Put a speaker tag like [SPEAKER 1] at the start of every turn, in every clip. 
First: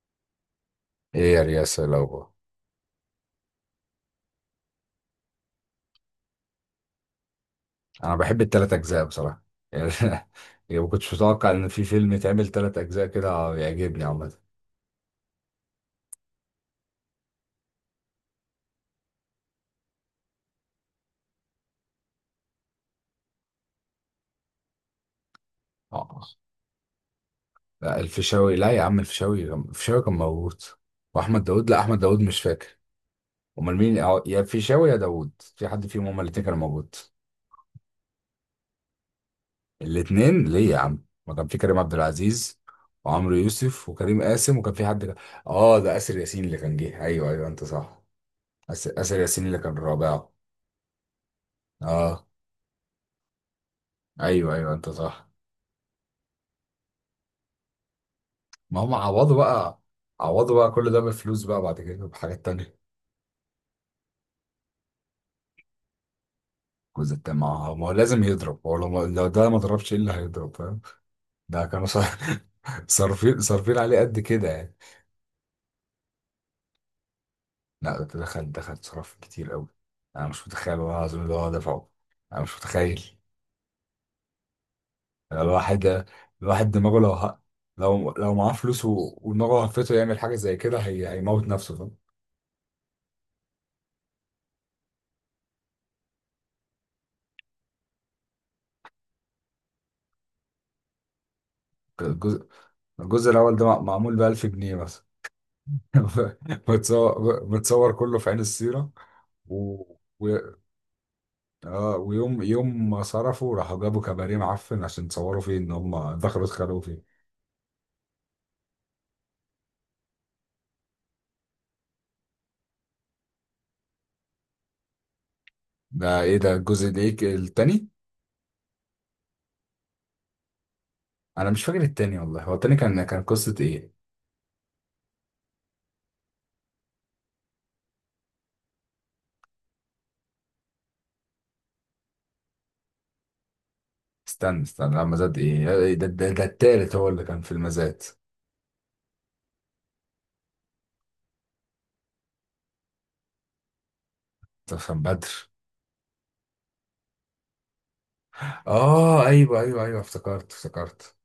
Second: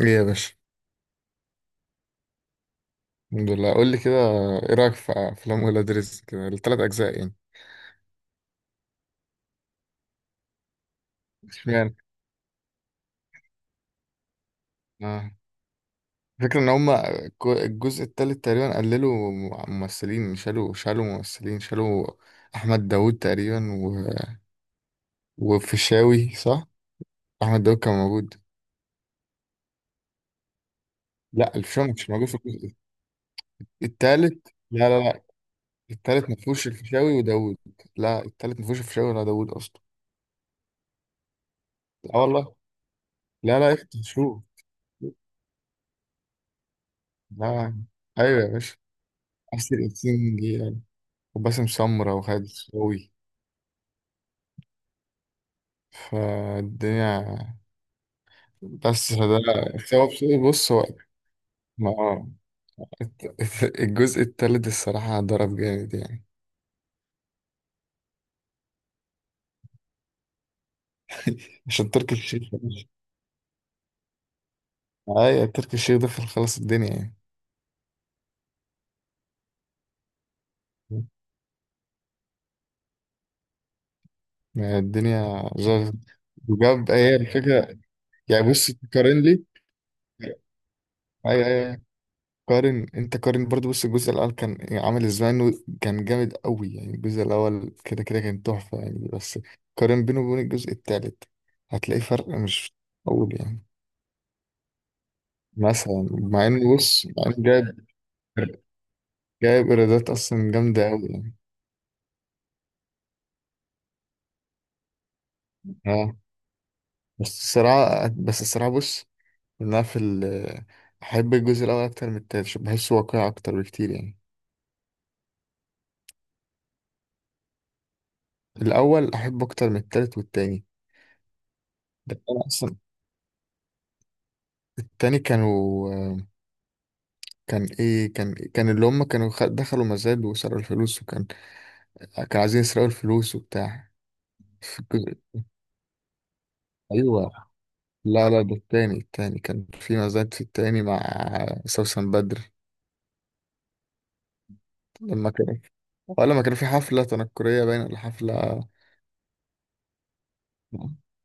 [SPEAKER 1] ايه يا باشا.
[SPEAKER 2] ايه يا رياسة لو.
[SPEAKER 1] الحمد لله، قول لي كده. ايه رايك في افلام ولاد رزق كده الثلاث اجزاء يعني؟
[SPEAKER 2] انا بحب التلات اجزاء بصراحة. يعني يعني ما كنتش متوقع ان في
[SPEAKER 1] اشمعنى
[SPEAKER 2] فيلم يتعمل تلات اجزاء كده يعجبني عامة.
[SPEAKER 1] آه. الفكره ان هم الجزء الثالث تقريبا قللوا ممثلين، شالوا ممثلين شالوا احمد داوود تقريبا
[SPEAKER 2] اه،
[SPEAKER 1] وفيشاوي صح. احمد داوود كان
[SPEAKER 2] لا
[SPEAKER 1] موجود.
[SPEAKER 2] الفيشاوي، لا يا عم، الفيشاوي كان موجود، واحمد
[SPEAKER 1] لا،
[SPEAKER 2] داوود، لا
[SPEAKER 1] الفيشاوي
[SPEAKER 2] احمد
[SPEAKER 1] مش
[SPEAKER 2] داوود
[SPEAKER 1] موجود في
[SPEAKER 2] مش
[SPEAKER 1] الجزء
[SPEAKER 2] فاكر. امال مين؟ اه، يا
[SPEAKER 1] الثالث. لا
[SPEAKER 2] الفيشاوي يا
[SPEAKER 1] لا لا
[SPEAKER 2] داوود. في حد فيهم، هما
[SPEAKER 1] الثالث ما
[SPEAKER 2] الاتنين كانوا
[SPEAKER 1] فيهوش
[SPEAKER 2] موجود.
[SPEAKER 1] الفيشاوي وداوود. لا، الثالث ما فيهوش الفيشاوي ولا داوود اصلا.
[SPEAKER 2] الاتنين ليه يا عم، ما كان في كريم عبد
[SPEAKER 1] اه والله.
[SPEAKER 2] العزيز وعمرو
[SPEAKER 1] لا
[SPEAKER 2] يوسف
[SPEAKER 1] افتح
[SPEAKER 2] وكريم
[SPEAKER 1] شوف.
[SPEAKER 2] قاسم، وكان في حد اه، ده اسر ياسين اللي كان جه. ايوه ايوه انت
[SPEAKER 1] لا.
[SPEAKER 2] صح.
[SPEAKER 1] ايوه يا باشا.
[SPEAKER 2] اسر ياسين اللي
[SPEAKER 1] احسن
[SPEAKER 2] كان رابعه.
[SPEAKER 1] 20 جيجا. وباسم سمرة
[SPEAKER 2] اه
[SPEAKER 1] وخالد الصاوي
[SPEAKER 2] ايوه ايوه انت صح.
[SPEAKER 1] فالدنيا.
[SPEAKER 2] ما هم
[SPEAKER 1] بس
[SPEAKER 2] عوضوا
[SPEAKER 1] ده
[SPEAKER 2] بقى،
[SPEAKER 1] سبب سوي،
[SPEAKER 2] عوضوا بقى
[SPEAKER 1] بص هو
[SPEAKER 2] كل ده بالفلوس بقى، بعد
[SPEAKER 1] ما
[SPEAKER 2] كده بحاجات تانية.
[SPEAKER 1] الجزء التالت الصراحة ضرب جامد يعني.
[SPEAKER 2] الجزء التاني ما هو لازم يضرب. هو لو ده ما ضربش، ايه اللي هيضرب؟ فاهم؟ ده كانوا
[SPEAKER 1] عشان
[SPEAKER 2] صار-
[SPEAKER 1] تركي الشيخ.
[SPEAKER 2] صارفين عليه قد كده يعني.
[SPEAKER 1] أيوة تركي الشيخ ده في، خلاص الدنيا يعني.
[SPEAKER 2] لا، ده دخل صرف كتير قوي. انا مش متخيل، والله العظيم، اللي هو دفعه. انا مش متخيل.
[SPEAKER 1] ما الدنيا زغ
[SPEAKER 2] الواحد الواحد
[SPEAKER 1] وجاب،
[SPEAKER 2] دماغه
[SPEAKER 1] هي الفكرة.
[SPEAKER 2] لو
[SPEAKER 1] يعني
[SPEAKER 2] معاه
[SPEAKER 1] بص
[SPEAKER 2] فلوس
[SPEAKER 1] تقارن لي.
[SPEAKER 2] ودماغه هفته يعمل حاجه زي كده، هيموت
[SPEAKER 1] أيوة
[SPEAKER 2] نفسه،
[SPEAKER 1] أيوة.
[SPEAKER 2] فاهم؟
[SPEAKER 1] قارن انت، قارن برضو، بص الجزء الاول كان عامل ازاي، انه كان جامد قوي يعني. الجزء الاول كده كان تحفه يعني. بس قارن بينه وبين الجزء التالت، هتلاقي فرق
[SPEAKER 2] الجزء
[SPEAKER 1] مش
[SPEAKER 2] الجزء
[SPEAKER 1] معقول
[SPEAKER 2] الاول
[SPEAKER 1] يعني.
[SPEAKER 2] ده معمول ب 1000 جنيه مثلا.
[SPEAKER 1] مثلا مع انه بص، مع انه
[SPEAKER 2] متصور
[SPEAKER 1] جايب،
[SPEAKER 2] متصور كله في عين السيرة.
[SPEAKER 1] جايب
[SPEAKER 2] و...
[SPEAKER 1] ايرادات
[SPEAKER 2] و...
[SPEAKER 1] اصلا جامده قوي يعني.
[SPEAKER 2] ويوم يوم ما صرفوا، راحوا جابوا كباريه معفن عشان تصوروا فيه ان
[SPEAKER 1] اه
[SPEAKER 2] هم دخلوا اتخانقوا فيه.
[SPEAKER 1] بس الصراحه، بص، انا في ال- احب الجزء الاول اكتر من التالت عشان بحسه واقعي اكتر بكتير يعني.
[SPEAKER 2] ده ايه ده الجزء ده، ايه التاني؟
[SPEAKER 1] الاول احبه اكتر من التالت والتاني.
[SPEAKER 2] انا مش فاكر التاني
[SPEAKER 1] ده
[SPEAKER 2] والله،
[SPEAKER 1] انا
[SPEAKER 2] هو التاني
[SPEAKER 1] اصلا.
[SPEAKER 2] كان قصة ايه؟
[SPEAKER 1] التاني كانوا، كان ايه، كان اللي هم كانوا دخلوا مزاد وسرقوا الفلوس، وكان كانوا عايزين يسرقوا الفلوس وبتاع.
[SPEAKER 2] استنى
[SPEAKER 1] في
[SPEAKER 2] استنى، لا مزاد
[SPEAKER 1] الجزء-
[SPEAKER 2] ايه ده, التالت هو اللي
[SPEAKER 1] ايوه.
[SPEAKER 2] كان في المزاد.
[SPEAKER 1] لا لا، ده التاني، التاني كان في مزاد، في التاني مع سوسن بدر
[SPEAKER 2] ده كان بدر.
[SPEAKER 1] لما كان، ولا لما كان في حفلة تنكرية باين، ولا حفلة.
[SPEAKER 2] اه ايوه ايوه ايوه، افتكرت افتكرت.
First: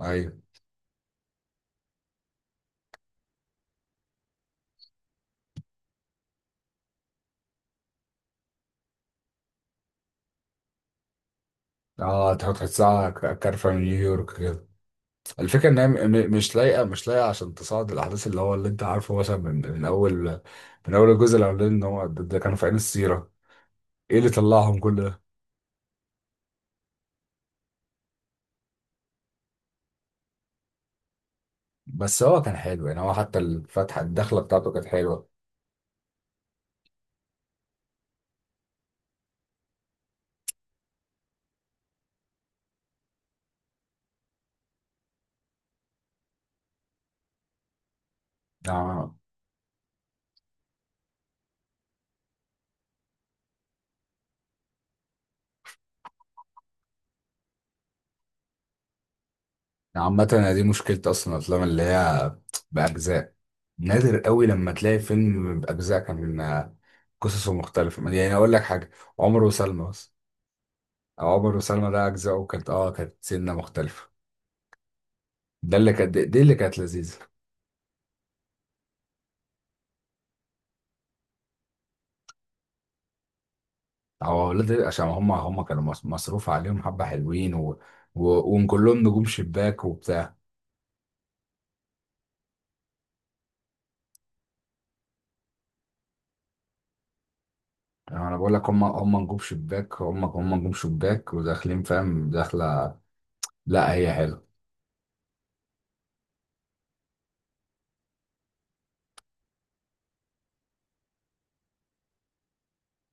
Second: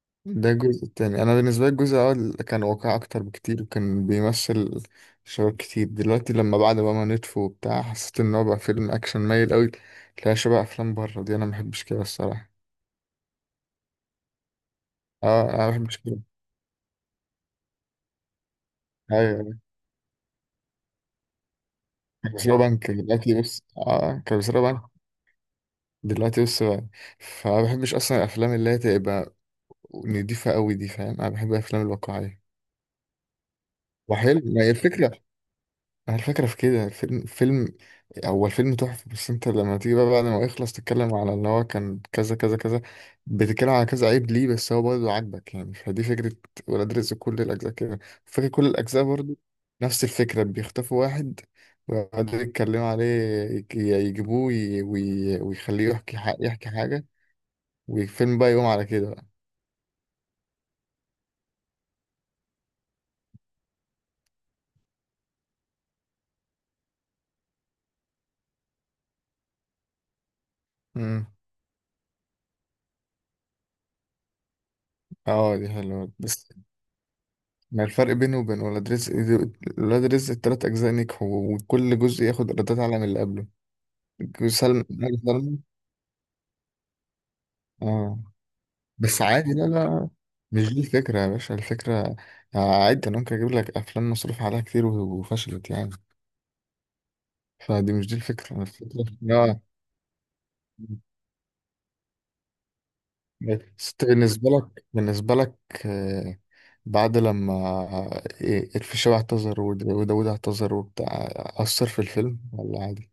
[SPEAKER 2] ايوه.
[SPEAKER 1] ده الجزء التاني. انا بالنسبة لي الجزء الاول كان واقعي اكتر بكتير، وكان بيمثل شباب كتير دلوقتي. لما بعد بقى ما نتفو وبتاع حسيت ان هو بقى فيلم اكشن مايل قوي، تلاقي شبه افلام بره، دي انا ما بحبش كده
[SPEAKER 2] اه، تحط
[SPEAKER 1] الصراحة.
[SPEAKER 2] تحسها كارفة من نيويورك.
[SPEAKER 1] اه انا
[SPEAKER 2] الفكرة
[SPEAKER 1] ما
[SPEAKER 2] ان هي
[SPEAKER 1] بحبش كده.
[SPEAKER 2] مش لايقة، مش لايقة عشان تصعد الاحداث اللي هو اللي انت عارفه، مثلا
[SPEAKER 1] ايوه
[SPEAKER 2] من اول، من اول الجزء الاولاني، ان هو ده
[SPEAKER 1] كانوا
[SPEAKER 2] ده كانوا
[SPEAKER 1] بيسرقوا
[SPEAKER 2] في عين
[SPEAKER 1] بنك
[SPEAKER 2] السيرة.
[SPEAKER 1] دلوقتي بس،
[SPEAKER 2] ايه
[SPEAKER 1] اه
[SPEAKER 2] اللي
[SPEAKER 1] كانوا بيسرقوا
[SPEAKER 2] طلعهم
[SPEAKER 1] بنك
[SPEAKER 2] كل ده؟
[SPEAKER 1] دلوقتي بس بقى. فما بحبش اصلا الافلام اللي هي تبقى نضيفه قوي دي، فاهم؟ انا بحب الافلام
[SPEAKER 2] بس هو
[SPEAKER 1] الواقعيه.
[SPEAKER 2] كان حلو يعني، هو حتى الفتحة الدخلة
[SPEAKER 1] وحلو، ما هي
[SPEAKER 2] بتاعته كانت
[SPEAKER 1] الفكره،
[SPEAKER 2] حلوة.
[SPEAKER 1] هي الفكرة في كده، الفيلم فيلم، هو الفيلم تحفة. بس انت لما تيجي بقى بعد ما يخلص، تتكلم على ان هو كان كذا كذا كذا، بتتكلم على كذا عيب ليه بس هو برضه عاجبك يعني. فدي فكرة ولاد رزق كل الأجزاء كده، فكرة كل الأجزاء
[SPEAKER 2] نعم-
[SPEAKER 1] برضه نفس الفكرة. بيخطفوا واحد ويقعدوا يتكلموا عليه، يجيبوه ويخليه يحكي يحكي حاجة، والفيلم بقى يقوم على كده بقى.
[SPEAKER 2] عامة أنا دي مشكلة اصلا، الافلام اللي هي باجزاء. نادر قوي لما تلاقي فيلم باجزاء كان قصصه مختلفة. يعني اقول لك حاجة، عمر وسلمى بس،
[SPEAKER 1] مم.
[SPEAKER 2] او عمر وسلمى ده، اجزاؤه كانت كانت سنة مختلفة.
[SPEAKER 1] اه دي
[SPEAKER 2] ده اللي
[SPEAKER 1] حلوة.
[SPEAKER 2] كانت، دي اللي كانت لذيذة.
[SPEAKER 1] ما الفرق بينه وبين ولاد رزق؟ ولاد رزق التلات أجزاء نجحوا، وكل جزء ياخد إيرادات أعلى من اللي قبله.
[SPEAKER 2] هو
[SPEAKER 1] جزء
[SPEAKER 2] اولاد،
[SPEAKER 1] سلم
[SPEAKER 2] عشان
[SPEAKER 1] ناجح
[SPEAKER 2] هم
[SPEAKER 1] سلمى.
[SPEAKER 2] هم كانوا مصروف عليهم حبه، حلوين
[SPEAKER 1] آه.
[SPEAKER 2] و... وكلهم
[SPEAKER 1] بس
[SPEAKER 2] نجوم
[SPEAKER 1] عادي، لا
[SPEAKER 2] شباك
[SPEAKER 1] لا،
[SPEAKER 2] وبتاع.
[SPEAKER 1] مش دي الفكرة يا باشا. الفكرة آه، عادي، أنا ممكن أجيب لك أفلام مصروف عليها كتير وفشلت يعني. فدي مش دي
[SPEAKER 2] يعني انا بقول
[SPEAKER 1] الفكرة،
[SPEAKER 2] لك، هم
[SPEAKER 1] الفكرة
[SPEAKER 2] هم نجوم
[SPEAKER 1] آه.
[SPEAKER 2] شباك، هم نجوم شباك وداخلين، فاهم، داخله.
[SPEAKER 1] بس
[SPEAKER 2] لا
[SPEAKER 1] أنت
[SPEAKER 2] هي حلوه.
[SPEAKER 1] بالنسبة لك، بالنسبة لك آه، بعد لما آه، إيه، الفيشاوي اعتذر وداود اعتذر وبتاع، أثر في الفيلم ولا عادي؟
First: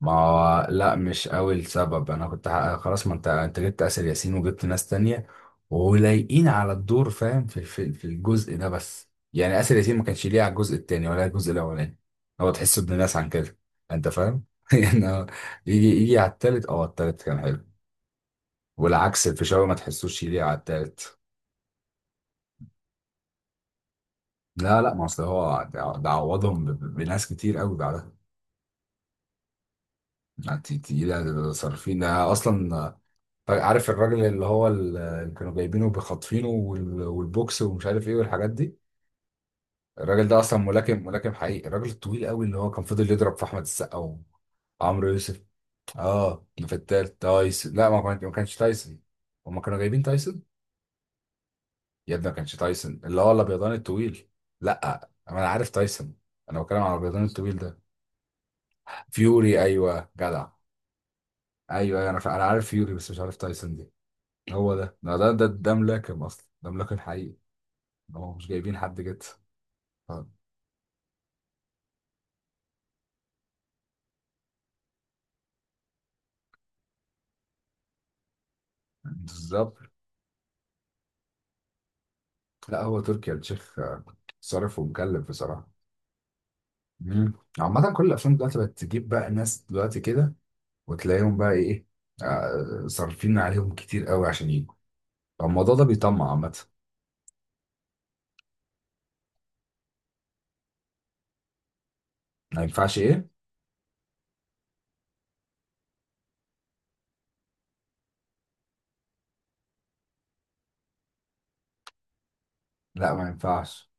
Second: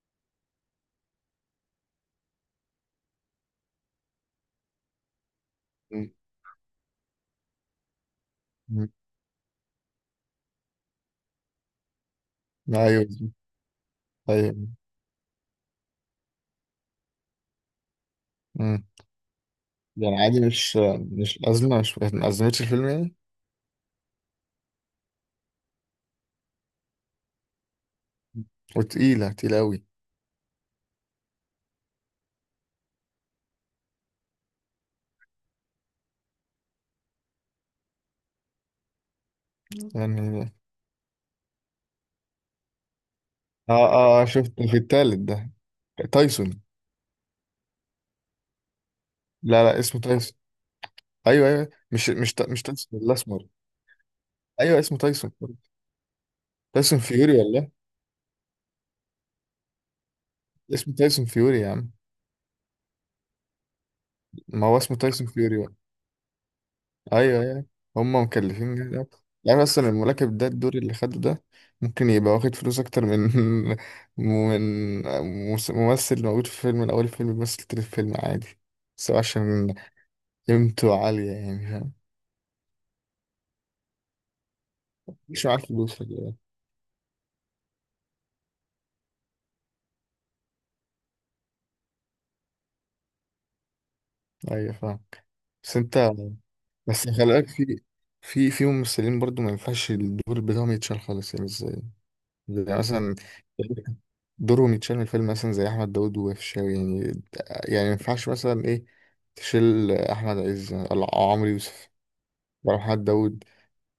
[SPEAKER 2] ما هو لا، مش قوي السبب. انا كنت خلاص، ما انت جبت اسر ياسين وجبت ناس تانية
[SPEAKER 1] مم.
[SPEAKER 2] ولايقين على الدور، فاهم، في في الجزء ده.
[SPEAKER 1] مم.
[SPEAKER 2] بس يعني اسر ياسين ما كانش ليه على الجزء التاني ولا الجزء الاولاني. هو تحسه ابن ناس عن
[SPEAKER 1] أيوه
[SPEAKER 2] كده. انت فاهم.
[SPEAKER 1] أيوه.
[SPEAKER 2] يعني هو يجي يجي على التالت، اه التالت كان حلو.
[SPEAKER 1] امم
[SPEAKER 2] والعكس الفيشاوي ما
[SPEAKER 1] يعني
[SPEAKER 2] تحسوش
[SPEAKER 1] عادي،
[SPEAKER 2] ليه على
[SPEAKER 1] مش
[SPEAKER 2] التالت.
[SPEAKER 1] مش أزمة، مش ما أزمتش الفيلم يعني.
[SPEAKER 2] لا لا، ما اصل هو ده عوضهم بناس كتير قوي بعدها.
[SPEAKER 1] وتقيلة تقيلة أوي
[SPEAKER 2] يعني تقيلة صارفين ده اصلا. طيب، عارف الراجل اللي هو اللي كانوا جايبينه بخاطفينه، والبوكس ومش عارف ايه والحاجات دي؟ الراجل ده
[SPEAKER 1] يعني.
[SPEAKER 2] اصلا ملاكم، ملاكم حقيقي، الراجل الطويل قوي اللي هو كان فضل يضرب في احمد
[SPEAKER 1] اه
[SPEAKER 2] السقا
[SPEAKER 1] اه آه، شفت في
[SPEAKER 2] وعمرو
[SPEAKER 1] التالت
[SPEAKER 2] يوسف.
[SPEAKER 1] ده،
[SPEAKER 2] اه،
[SPEAKER 1] تايسون.
[SPEAKER 2] اللي في التالت تايسون؟ لا ما كانش تايسون. هما
[SPEAKER 1] لا
[SPEAKER 2] كانوا
[SPEAKER 1] لا، اسمه
[SPEAKER 2] جايبين
[SPEAKER 1] تايسون.
[SPEAKER 2] تايسون.
[SPEAKER 1] أيوه أيوه، مش
[SPEAKER 2] يا ابني ما
[SPEAKER 1] مش
[SPEAKER 2] كانش
[SPEAKER 1] مش
[SPEAKER 2] تايسون،
[SPEAKER 1] تايسون
[SPEAKER 2] اللي هو
[SPEAKER 1] الأسمر.
[SPEAKER 2] الابيضاني الطويل.
[SPEAKER 1] أيوه اسمه
[SPEAKER 2] لا
[SPEAKER 1] تايسون.
[SPEAKER 2] انا عارف تايسون، انا بتكلم على
[SPEAKER 1] تايسون
[SPEAKER 2] الابيضاني
[SPEAKER 1] فيوري
[SPEAKER 2] الطويل
[SPEAKER 1] والله.
[SPEAKER 2] ده. فيوري، ايوه جدع.
[SPEAKER 1] اسمه تايسون فيوري يا
[SPEAKER 2] ايوه
[SPEAKER 1] عم.
[SPEAKER 2] أيوه، انا عارف فيوري، بس مش عارف تايسون دي.
[SPEAKER 1] ما
[SPEAKER 2] هو
[SPEAKER 1] هو اسمه تايسون فيوري.
[SPEAKER 2] ده ملاكم اصلا، ده ملاكم حقيقي.
[SPEAKER 1] ايوه ايوه. هم
[SPEAKER 2] هو مش
[SPEAKER 1] مكلفين
[SPEAKER 2] جايبين
[SPEAKER 1] جامد
[SPEAKER 2] حد
[SPEAKER 1] أوي.
[SPEAKER 2] جد.
[SPEAKER 1] يعني اصلا
[SPEAKER 2] آه،
[SPEAKER 1] الملاكب ده، الدور اللي خده ده ممكن يبقى واخد فلوس اكتر من من ممثل موجود في فيلم من اول الفيلم بيمثل تاني الفيلم عادي، بس هو
[SPEAKER 2] بالظبط.
[SPEAKER 1] عشان قيمته عالية يعني، فاهم؟
[SPEAKER 2] لا هو تركي آل الشيخ. صارف ومكلف
[SPEAKER 1] مش معاه
[SPEAKER 2] بصراحه.
[SPEAKER 1] فلوس ولا
[SPEAKER 2] مم. عامه كل الافلام دلوقتي بقت تجيب بقى ناس دلوقتي كده، وتلاقيهم بقى ايه، صارفين عليهم كتير قوي عشان
[SPEAKER 1] إيه. ايوه
[SPEAKER 2] يجوا.
[SPEAKER 1] فاهم.
[SPEAKER 2] فالموضوع
[SPEAKER 1] بس
[SPEAKER 2] ده
[SPEAKER 1] انت،
[SPEAKER 2] بيطمع عامه.
[SPEAKER 1] بس خلي بالك، في ممثلين برضو ما ينفعش الدور بتاعهم يتشال خالص يعني. ازاي
[SPEAKER 2] ما
[SPEAKER 1] يعني؟
[SPEAKER 2] ينفعش
[SPEAKER 1] مثلا
[SPEAKER 2] ايه؟
[SPEAKER 1] دوره متشال من الفيلم، مثلا زي احمد داود وفيشاوي يعني. يعني ما ينفعش مثلا ايه، تشيل احمد عز او عمرو يوسف ولا محمد
[SPEAKER 2] لا ما
[SPEAKER 1] داود،
[SPEAKER 2] ينفعش.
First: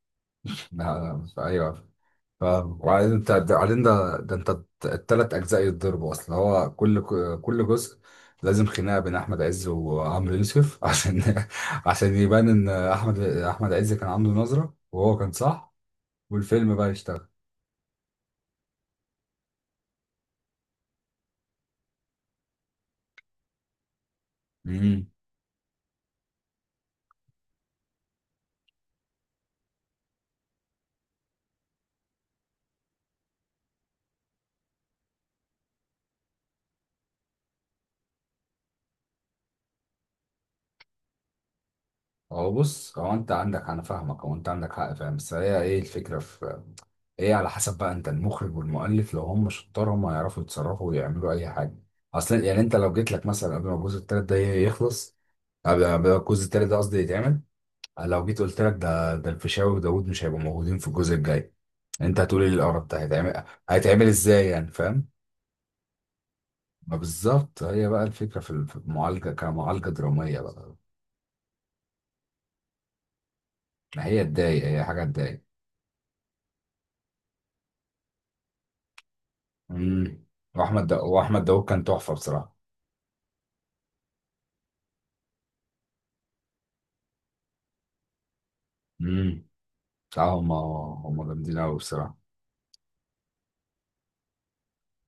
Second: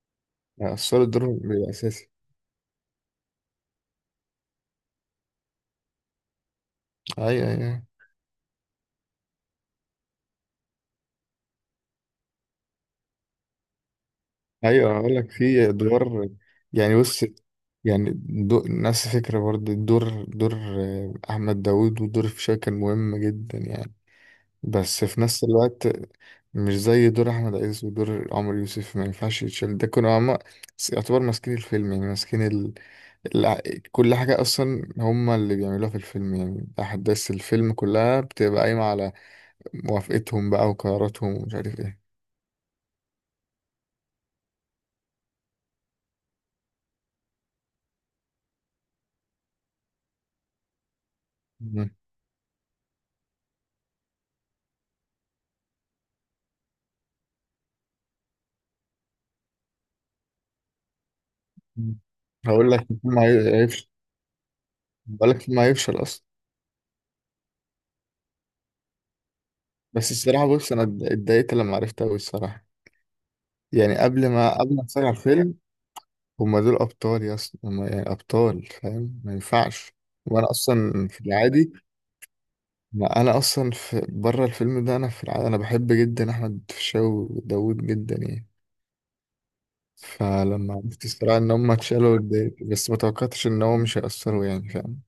[SPEAKER 2] لا
[SPEAKER 1] اثر
[SPEAKER 2] لا
[SPEAKER 1] الدور بيبقى
[SPEAKER 2] ايوه
[SPEAKER 1] اساسي.
[SPEAKER 2] فاهم. وبعدين انت بعدين ده انت التلات اجزاء يتضربوا، اصل هو
[SPEAKER 1] ايوه
[SPEAKER 2] كل
[SPEAKER 1] ايوه
[SPEAKER 2] جزء لازم خناقه بين احمد عز وعمرو يوسف عشان، عشان يبان ان احمد عز كان عنده نظره
[SPEAKER 1] ايوه اقول
[SPEAKER 2] وهو
[SPEAKER 1] لك
[SPEAKER 2] كان
[SPEAKER 1] في
[SPEAKER 2] صح،
[SPEAKER 1] ادوار،
[SPEAKER 2] والفيلم بقى
[SPEAKER 1] يعني بص،
[SPEAKER 2] يشتغل.
[SPEAKER 1] يعني نفس الفكره برضه، الدور دور آه، احمد داود ودور فيشاوي كان مهم جدا يعني. بس
[SPEAKER 2] امم.
[SPEAKER 1] في نفس الوقت مش زي دور احمد عز ودور عمرو يوسف، ما ينفعش يتشال، ده كانوا هما يعتبر ماسكين الفيلم يعني، ماسكين الع- كل حاجة أصلا هما اللي بيعملوها في الفيلم، يعني أحداث الفيلم كلها بتبقى قايمة على موافقتهم بقى وقراراتهم ومش عارف إيه.
[SPEAKER 2] هو بص، هو انت عندك، انا فاهمك، هو انت عندك حق فاهم، بس هي ايه الفكره؟ ايه على حسب بقى انت المخرج والمؤلف. لو هم شطار هم هيعرفوا يتصرفوا ويعملوا اي حاجه
[SPEAKER 1] مم.
[SPEAKER 2] اصلا. يعني انت لو جيت لك مثلا قبل ما الجزء التالت ده يخلص، قبل ما الجزء التالت ده قصدي يتعمل، لو جيت قلت لك ده الفيشاوي وداوود مش هيبقوا موجودين في الجزء الجاي،
[SPEAKER 1] مم.
[SPEAKER 2] انت هتقول ايه
[SPEAKER 1] هقول لك
[SPEAKER 2] القرف ده
[SPEAKER 1] الفيلم
[SPEAKER 2] هيتعمل،
[SPEAKER 1] هيفشل،
[SPEAKER 2] هيتعمل ازاي يعني، فاهم؟
[SPEAKER 1] هقول لك الفيلم هيفشل أصلا.
[SPEAKER 2] ما بالظبط، هي بقى الفكره في في المعالجه كمعالجه
[SPEAKER 1] بس
[SPEAKER 2] دراميه
[SPEAKER 1] الصراحة بص،
[SPEAKER 2] بقى.
[SPEAKER 1] أنا اتضايقت لما عرفت أوي الصراحة، يعني
[SPEAKER 2] ما هي
[SPEAKER 1] قبل ما
[SPEAKER 2] تضايق،
[SPEAKER 1] قبل
[SPEAKER 2] هي
[SPEAKER 1] ما
[SPEAKER 2] حاجه
[SPEAKER 1] أتفرج على
[SPEAKER 2] تضايق.
[SPEAKER 1] الفيلم. هما دول أبطال يا أصلا، هما يعني أبطال، فاهم، ما ينفعش.
[SPEAKER 2] امم.
[SPEAKER 1] وأنا أصلا في
[SPEAKER 2] واحمد داوود
[SPEAKER 1] العادي،
[SPEAKER 2] كان تحفه بصراحه.
[SPEAKER 1] ما أنا أصلا في بره الفيلم ده، أنا في العادي أنا بحب جدا أحمد فيشاو وداوود جدا يعني.
[SPEAKER 2] امم. بصراحه هم
[SPEAKER 1] فلما عرفت
[SPEAKER 2] هم
[SPEAKER 1] الصراحة إن
[SPEAKER 2] جامدين
[SPEAKER 1] هم
[SPEAKER 2] قوي
[SPEAKER 1] اتشالوا
[SPEAKER 2] بصراحه.
[SPEAKER 1] اتضايقت، بس ما توقعتش إن هو مش هيأثروا يعني، فاهم؟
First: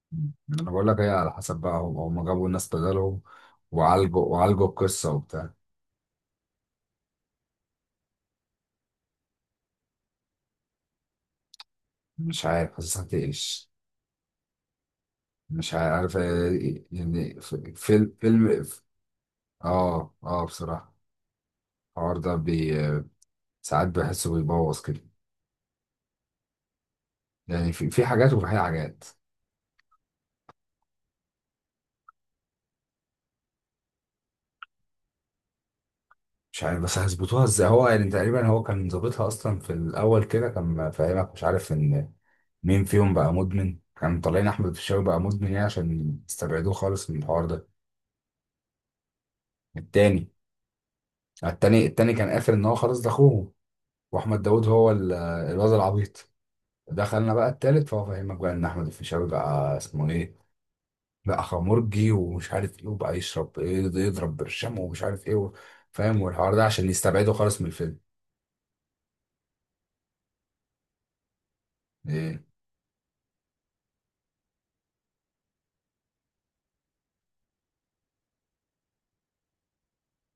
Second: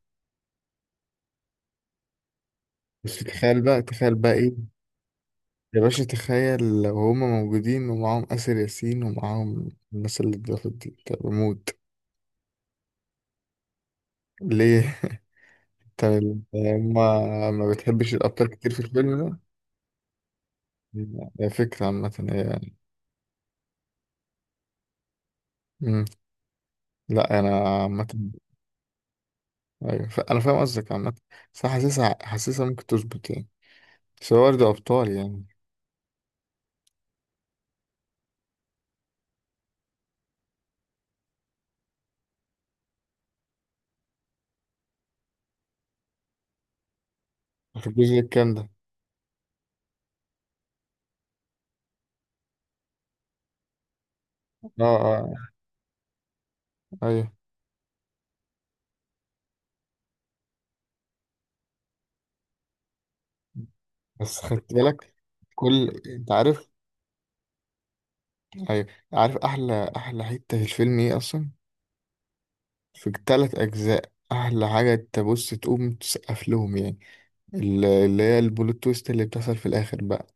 [SPEAKER 2] انا بقول لك، هي على حسب بقى هم جابوا ناس
[SPEAKER 1] بس
[SPEAKER 2] بدلهم
[SPEAKER 1] تخيل بقى تخيل
[SPEAKER 2] وعالجوا
[SPEAKER 1] بقى إيه
[SPEAKER 2] وعالجوا القصه وبتاع.
[SPEAKER 1] يا باشا، تخيل لو هم موجودين ومعاهم آسر ياسين ومعاهم الناس اللي اتضافت دي، طب بموت.
[SPEAKER 2] مش عارف، حاسسها تقلش.
[SPEAKER 1] ليه؟
[SPEAKER 2] مش
[SPEAKER 1] طب
[SPEAKER 2] عارف إيه،
[SPEAKER 1] هم،
[SPEAKER 2] يعني
[SPEAKER 1] ما
[SPEAKER 2] فيلم
[SPEAKER 1] بتحبش
[SPEAKER 2] فيلم
[SPEAKER 1] الأبطال كتير في الفيلم ده؟
[SPEAKER 2] اه اه بصراحه.
[SPEAKER 1] لا، هي فكرة عامة
[SPEAKER 2] الحوار ده
[SPEAKER 1] هي
[SPEAKER 2] بي
[SPEAKER 1] يعني.
[SPEAKER 2] ساعات بحسه بيبوظ كده.
[SPEAKER 1] مم. لا أنا
[SPEAKER 2] يعني في
[SPEAKER 1] عامة،
[SPEAKER 2] حاجات وفي حاجات.
[SPEAKER 1] أيوة أنا فاهم قصدك عامة، بس أنا حاسسها حاسسها ممكن تظبط يعني، بس هو برضه أبطال يعني.
[SPEAKER 2] مش عارف بس هيظبطوها ازاي. هو يعني تقريبا هو كان ظابطها اصلا في الاول كده، كان فاهمك، مش عارف ان مين فيهم بقى مدمن. كان طالعين احمد الفيشاوي بقى مدمن، يعني عشان يستبعدوه خالص من الحوار ده.
[SPEAKER 1] في الجزء الكام ده؟
[SPEAKER 2] التاني. التاني كان قافل ان هو خلاص ده اخوه، واحمد داوود
[SPEAKER 1] اه
[SPEAKER 2] هو
[SPEAKER 1] اه.
[SPEAKER 2] الواد العبيط.
[SPEAKER 1] ايوه.
[SPEAKER 2] دخلنا بقى التالت، فهو فاهمك بقى ان احمد الفيشاوي بقى اسمه ايه، بقى خمرجي ومش عارف ايه، وبقى يشرب ايه ده، يضرب
[SPEAKER 1] بس خدت
[SPEAKER 2] برشام ومش
[SPEAKER 1] بالك؟
[SPEAKER 2] عارف ايه
[SPEAKER 1] كل
[SPEAKER 2] فاهم،
[SPEAKER 1] انت
[SPEAKER 2] والحوار ده
[SPEAKER 1] عارف
[SPEAKER 2] عشان يستبعده خالص من الفيلم.
[SPEAKER 1] أي- عارف، احلى حته في الفيلم ايه اصلا
[SPEAKER 2] ايه.
[SPEAKER 1] في التلات اجزاء؟ احلى حاجه تبص تقوم تسقف لهم يعني، اللي هي البلوت تويست اللي بتحصل في الاخر بقى.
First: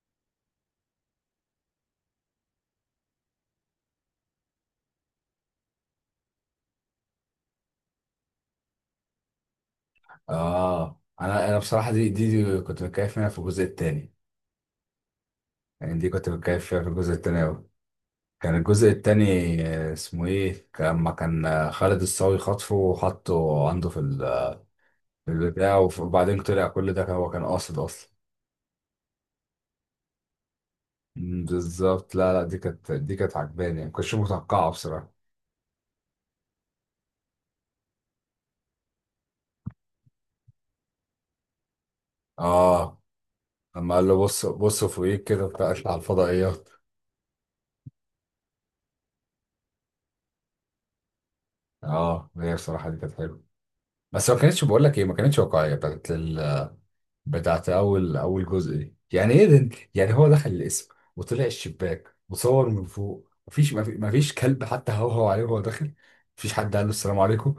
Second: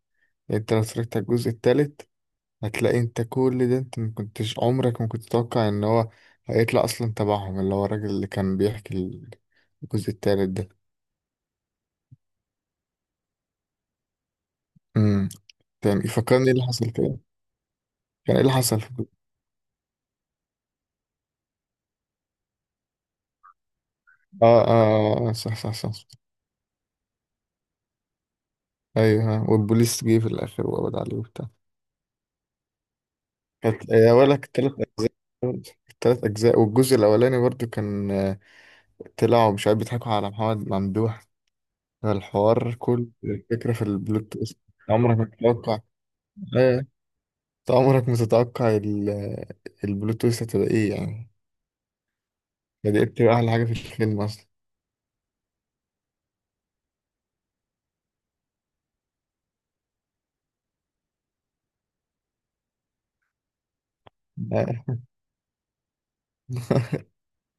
[SPEAKER 1] يعني انت لو اتفرجت على الجزء التالت هتلاقي انت كل ده، انت ما كنتش عمرك، ما كنت تتوقع ان هو هيطلع اصلا تبعهم، اللي هو الراجل اللي كان بيحكي الجزء التالت ده.
[SPEAKER 2] اه انا بصراحه دي كنت متكيف منها في الجزء التاني.
[SPEAKER 1] امم
[SPEAKER 2] يعني
[SPEAKER 1] تمام،
[SPEAKER 2] دي كنت
[SPEAKER 1] فكرني ايه اللي
[SPEAKER 2] متكيف فيها في
[SPEAKER 1] حصل
[SPEAKER 2] الجزء
[SPEAKER 1] كده،
[SPEAKER 2] التاني أوي.
[SPEAKER 1] كان ايه اللي
[SPEAKER 2] كان
[SPEAKER 1] حصل
[SPEAKER 2] الجزء التاني، اسمه ايه، لما كان خالد الصاوي خطفه وحطه عنده في
[SPEAKER 1] اه اه آه، آه، صح صح
[SPEAKER 2] البتاع،
[SPEAKER 1] صح.
[SPEAKER 2] وبعدين طلع كل ده هو كان قاصد اصلا.
[SPEAKER 1] ايوه ها، والبوليس جه في الاخر وقبض عليه
[SPEAKER 2] مم،
[SPEAKER 1] وبتاع.
[SPEAKER 2] بالظبط. لا لا، دي كانت، دي كانت عجباني يعني،
[SPEAKER 1] كانت
[SPEAKER 2] ما
[SPEAKER 1] يا
[SPEAKER 2] كنتش
[SPEAKER 1] ولك
[SPEAKER 2] متوقعه
[SPEAKER 1] التلات أجزاء،
[SPEAKER 2] بصراحه.
[SPEAKER 1] التلات اجزاء. والجزء الاولاني برضو كان آه، طلعوا مش عارف بيضحكوا على محمد ممدوح، الحوار
[SPEAKER 2] اه
[SPEAKER 1] كل الفكره في
[SPEAKER 2] لما قال له
[SPEAKER 1] البلوت
[SPEAKER 2] بص
[SPEAKER 1] تويست.
[SPEAKER 2] بص
[SPEAKER 1] عمرك
[SPEAKER 2] فوقيك
[SPEAKER 1] ما
[SPEAKER 2] كده بتاع،
[SPEAKER 1] تتوقع.
[SPEAKER 2] اطلع على الفضائيات.
[SPEAKER 1] ايوه، انت عمرك ما تتوقع البلوت تويست هتبقى ايه يعني.
[SPEAKER 2] اه، هي بصراحه
[SPEAKER 1] ده
[SPEAKER 2] دي
[SPEAKER 1] دي
[SPEAKER 2] كانت
[SPEAKER 1] بتبقى
[SPEAKER 2] حلوه.
[SPEAKER 1] احلى حاجه في الفيلم
[SPEAKER 2] بس ما
[SPEAKER 1] اصلا.
[SPEAKER 2] كانتش، بقول لك ايه، ما كانتش واقعيه بتاعت اول جزء دي، يعني ايه ده؟ يعني هو دخل القسم وطلع الشباك وصور من فوق، مفيش كلب حتى
[SPEAKER 1] آه،
[SPEAKER 2] هوهو عليه وهو داخل، مفيش حد قال له السلام عليكم.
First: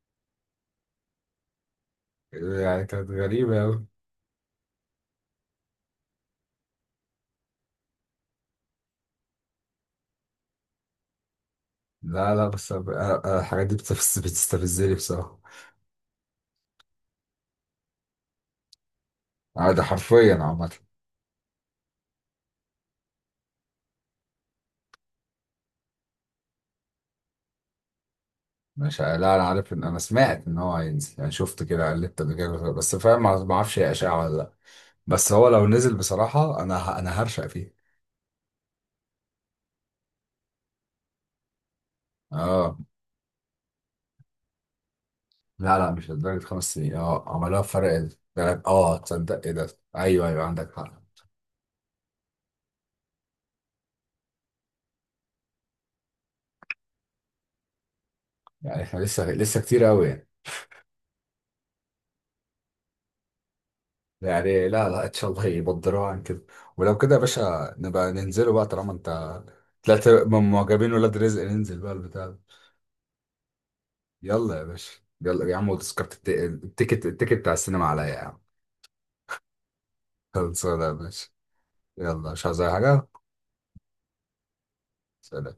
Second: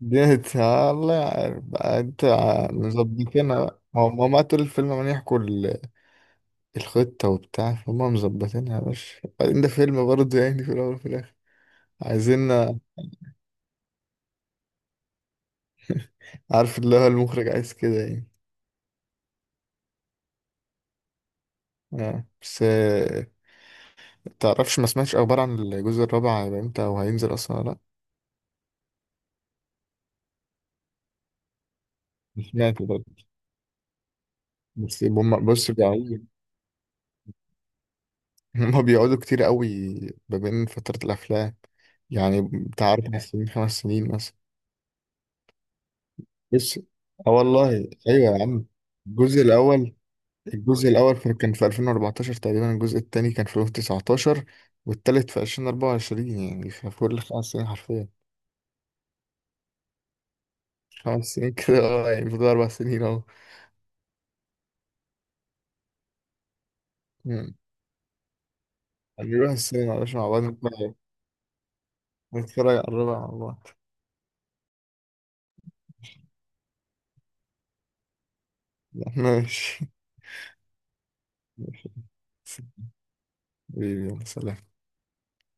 [SPEAKER 1] دي هت- الله يعرف بقى انت
[SPEAKER 2] يعني كانت غريبه
[SPEAKER 1] مظبطينها بقى،
[SPEAKER 2] قوي.
[SPEAKER 1] هو ما طول الفيلم عمال يحكوا الخطة وبتاع، فهم مظبطينها يا باشا. بعدين ده فيلم برضه يعني، في الأول وفي الآخر
[SPEAKER 2] لا لا
[SPEAKER 1] عايزين،
[SPEAKER 2] بس أنا الحاجات دي بتستفزني بصراحة.
[SPEAKER 1] عارف اللي هو المخرج عايز كده يعني.
[SPEAKER 2] آه، ده حرفيا عامة.
[SPEAKER 1] بس آه، تعرفش ما سمعتش أخبار عن الجزء الرابع هيبقى إمتى أو هينزل أصلا ولا لأ؟
[SPEAKER 2] مش ع- لا انا عارف ان انا سمعت ان هو هينزل، يعني شفت كده قلبت قبل كده،
[SPEAKER 1] سمعت
[SPEAKER 2] بس
[SPEAKER 1] برضه.
[SPEAKER 2] فاهم ما اعرفش هي اشاعة ولا لا.
[SPEAKER 1] بس
[SPEAKER 2] بس
[SPEAKER 1] هم
[SPEAKER 2] هو لو
[SPEAKER 1] بص
[SPEAKER 2] نزل
[SPEAKER 1] بيقعدوا،
[SPEAKER 2] بصراحة انا هرشق فيه.
[SPEAKER 1] هم بيقعدوا كتير قوي ما بين فترة الأفلام، يعني
[SPEAKER 2] اه
[SPEAKER 1] بتاع 4 سنين 5 سنين مثلا.
[SPEAKER 2] لا لا، مش لدرجة خمس
[SPEAKER 1] بس
[SPEAKER 2] سنين اه
[SPEAKER 1] اه
[SPEAKER 2] عملوها
[SPEAKER 1] والله.
[SPEAKER 2] بفرق
[SPEAKER 1] أيوه يا
[SPEAKER 2] تلات.
[SPEAKER 1] عم.
[SPEAKER 2] اه، تصدق
[SPEAKER 1] الجزء
[SPEAKER 2] ايه ده.
[SPEAKER 1] الأول،
[SPEAKER 2] ايوه ايوه عندك
[SPEAKER 1] الجزء
[SPEAKER 2] حق.
[SPEAKER 1] الأول كان في 2014 تقريبا، الجزء التاني كان في 2019، والتالت في 2024، يعني في كل 5 سنين حرفيا.
[SPEAKER 2] يعني احنا لسه، لسه كتير قوي.
[SPEAKER 1] 5 سنين كده، اه يعني فضل 4 سنين أهو.
[SPEAKER 2] يعني لا لا، ان شاء الله يبدروها عن كده. ولو كده يا
[SPEAKER 1] مم.
[SPEAKER 2] باشا نبقى ننزله بقى، طالما انت
[SPEAKER 1] هنروح السينما يا
[SPEAKER 2] طلعت
[SPEAKER 1] باشا مع بعض
[SPEAKER 2] من معجبين
[SPEAKER 1] نتفرج،
[SPEAKER 2] ولاد رزق، ننزل بقى البتاع ده.
[SPEAKER 1] نتفرج على الربع مع بعض.
[SPEAKER 2] يلا يا باشا، يلا يا عم، وتذكرة التيكت بتاع السينما عليا يا عم.
[SPEAKER 1] ماشي.
[SPEAKER 2] خلصانة يا باشا.
[SPEAKER 1] ماشي
[SPEAKER 2] يلا مش عايز أي حاجة.
[SPEAKER 1] حبيبي، يلا سلام.
[SPEAKER 2] سلام.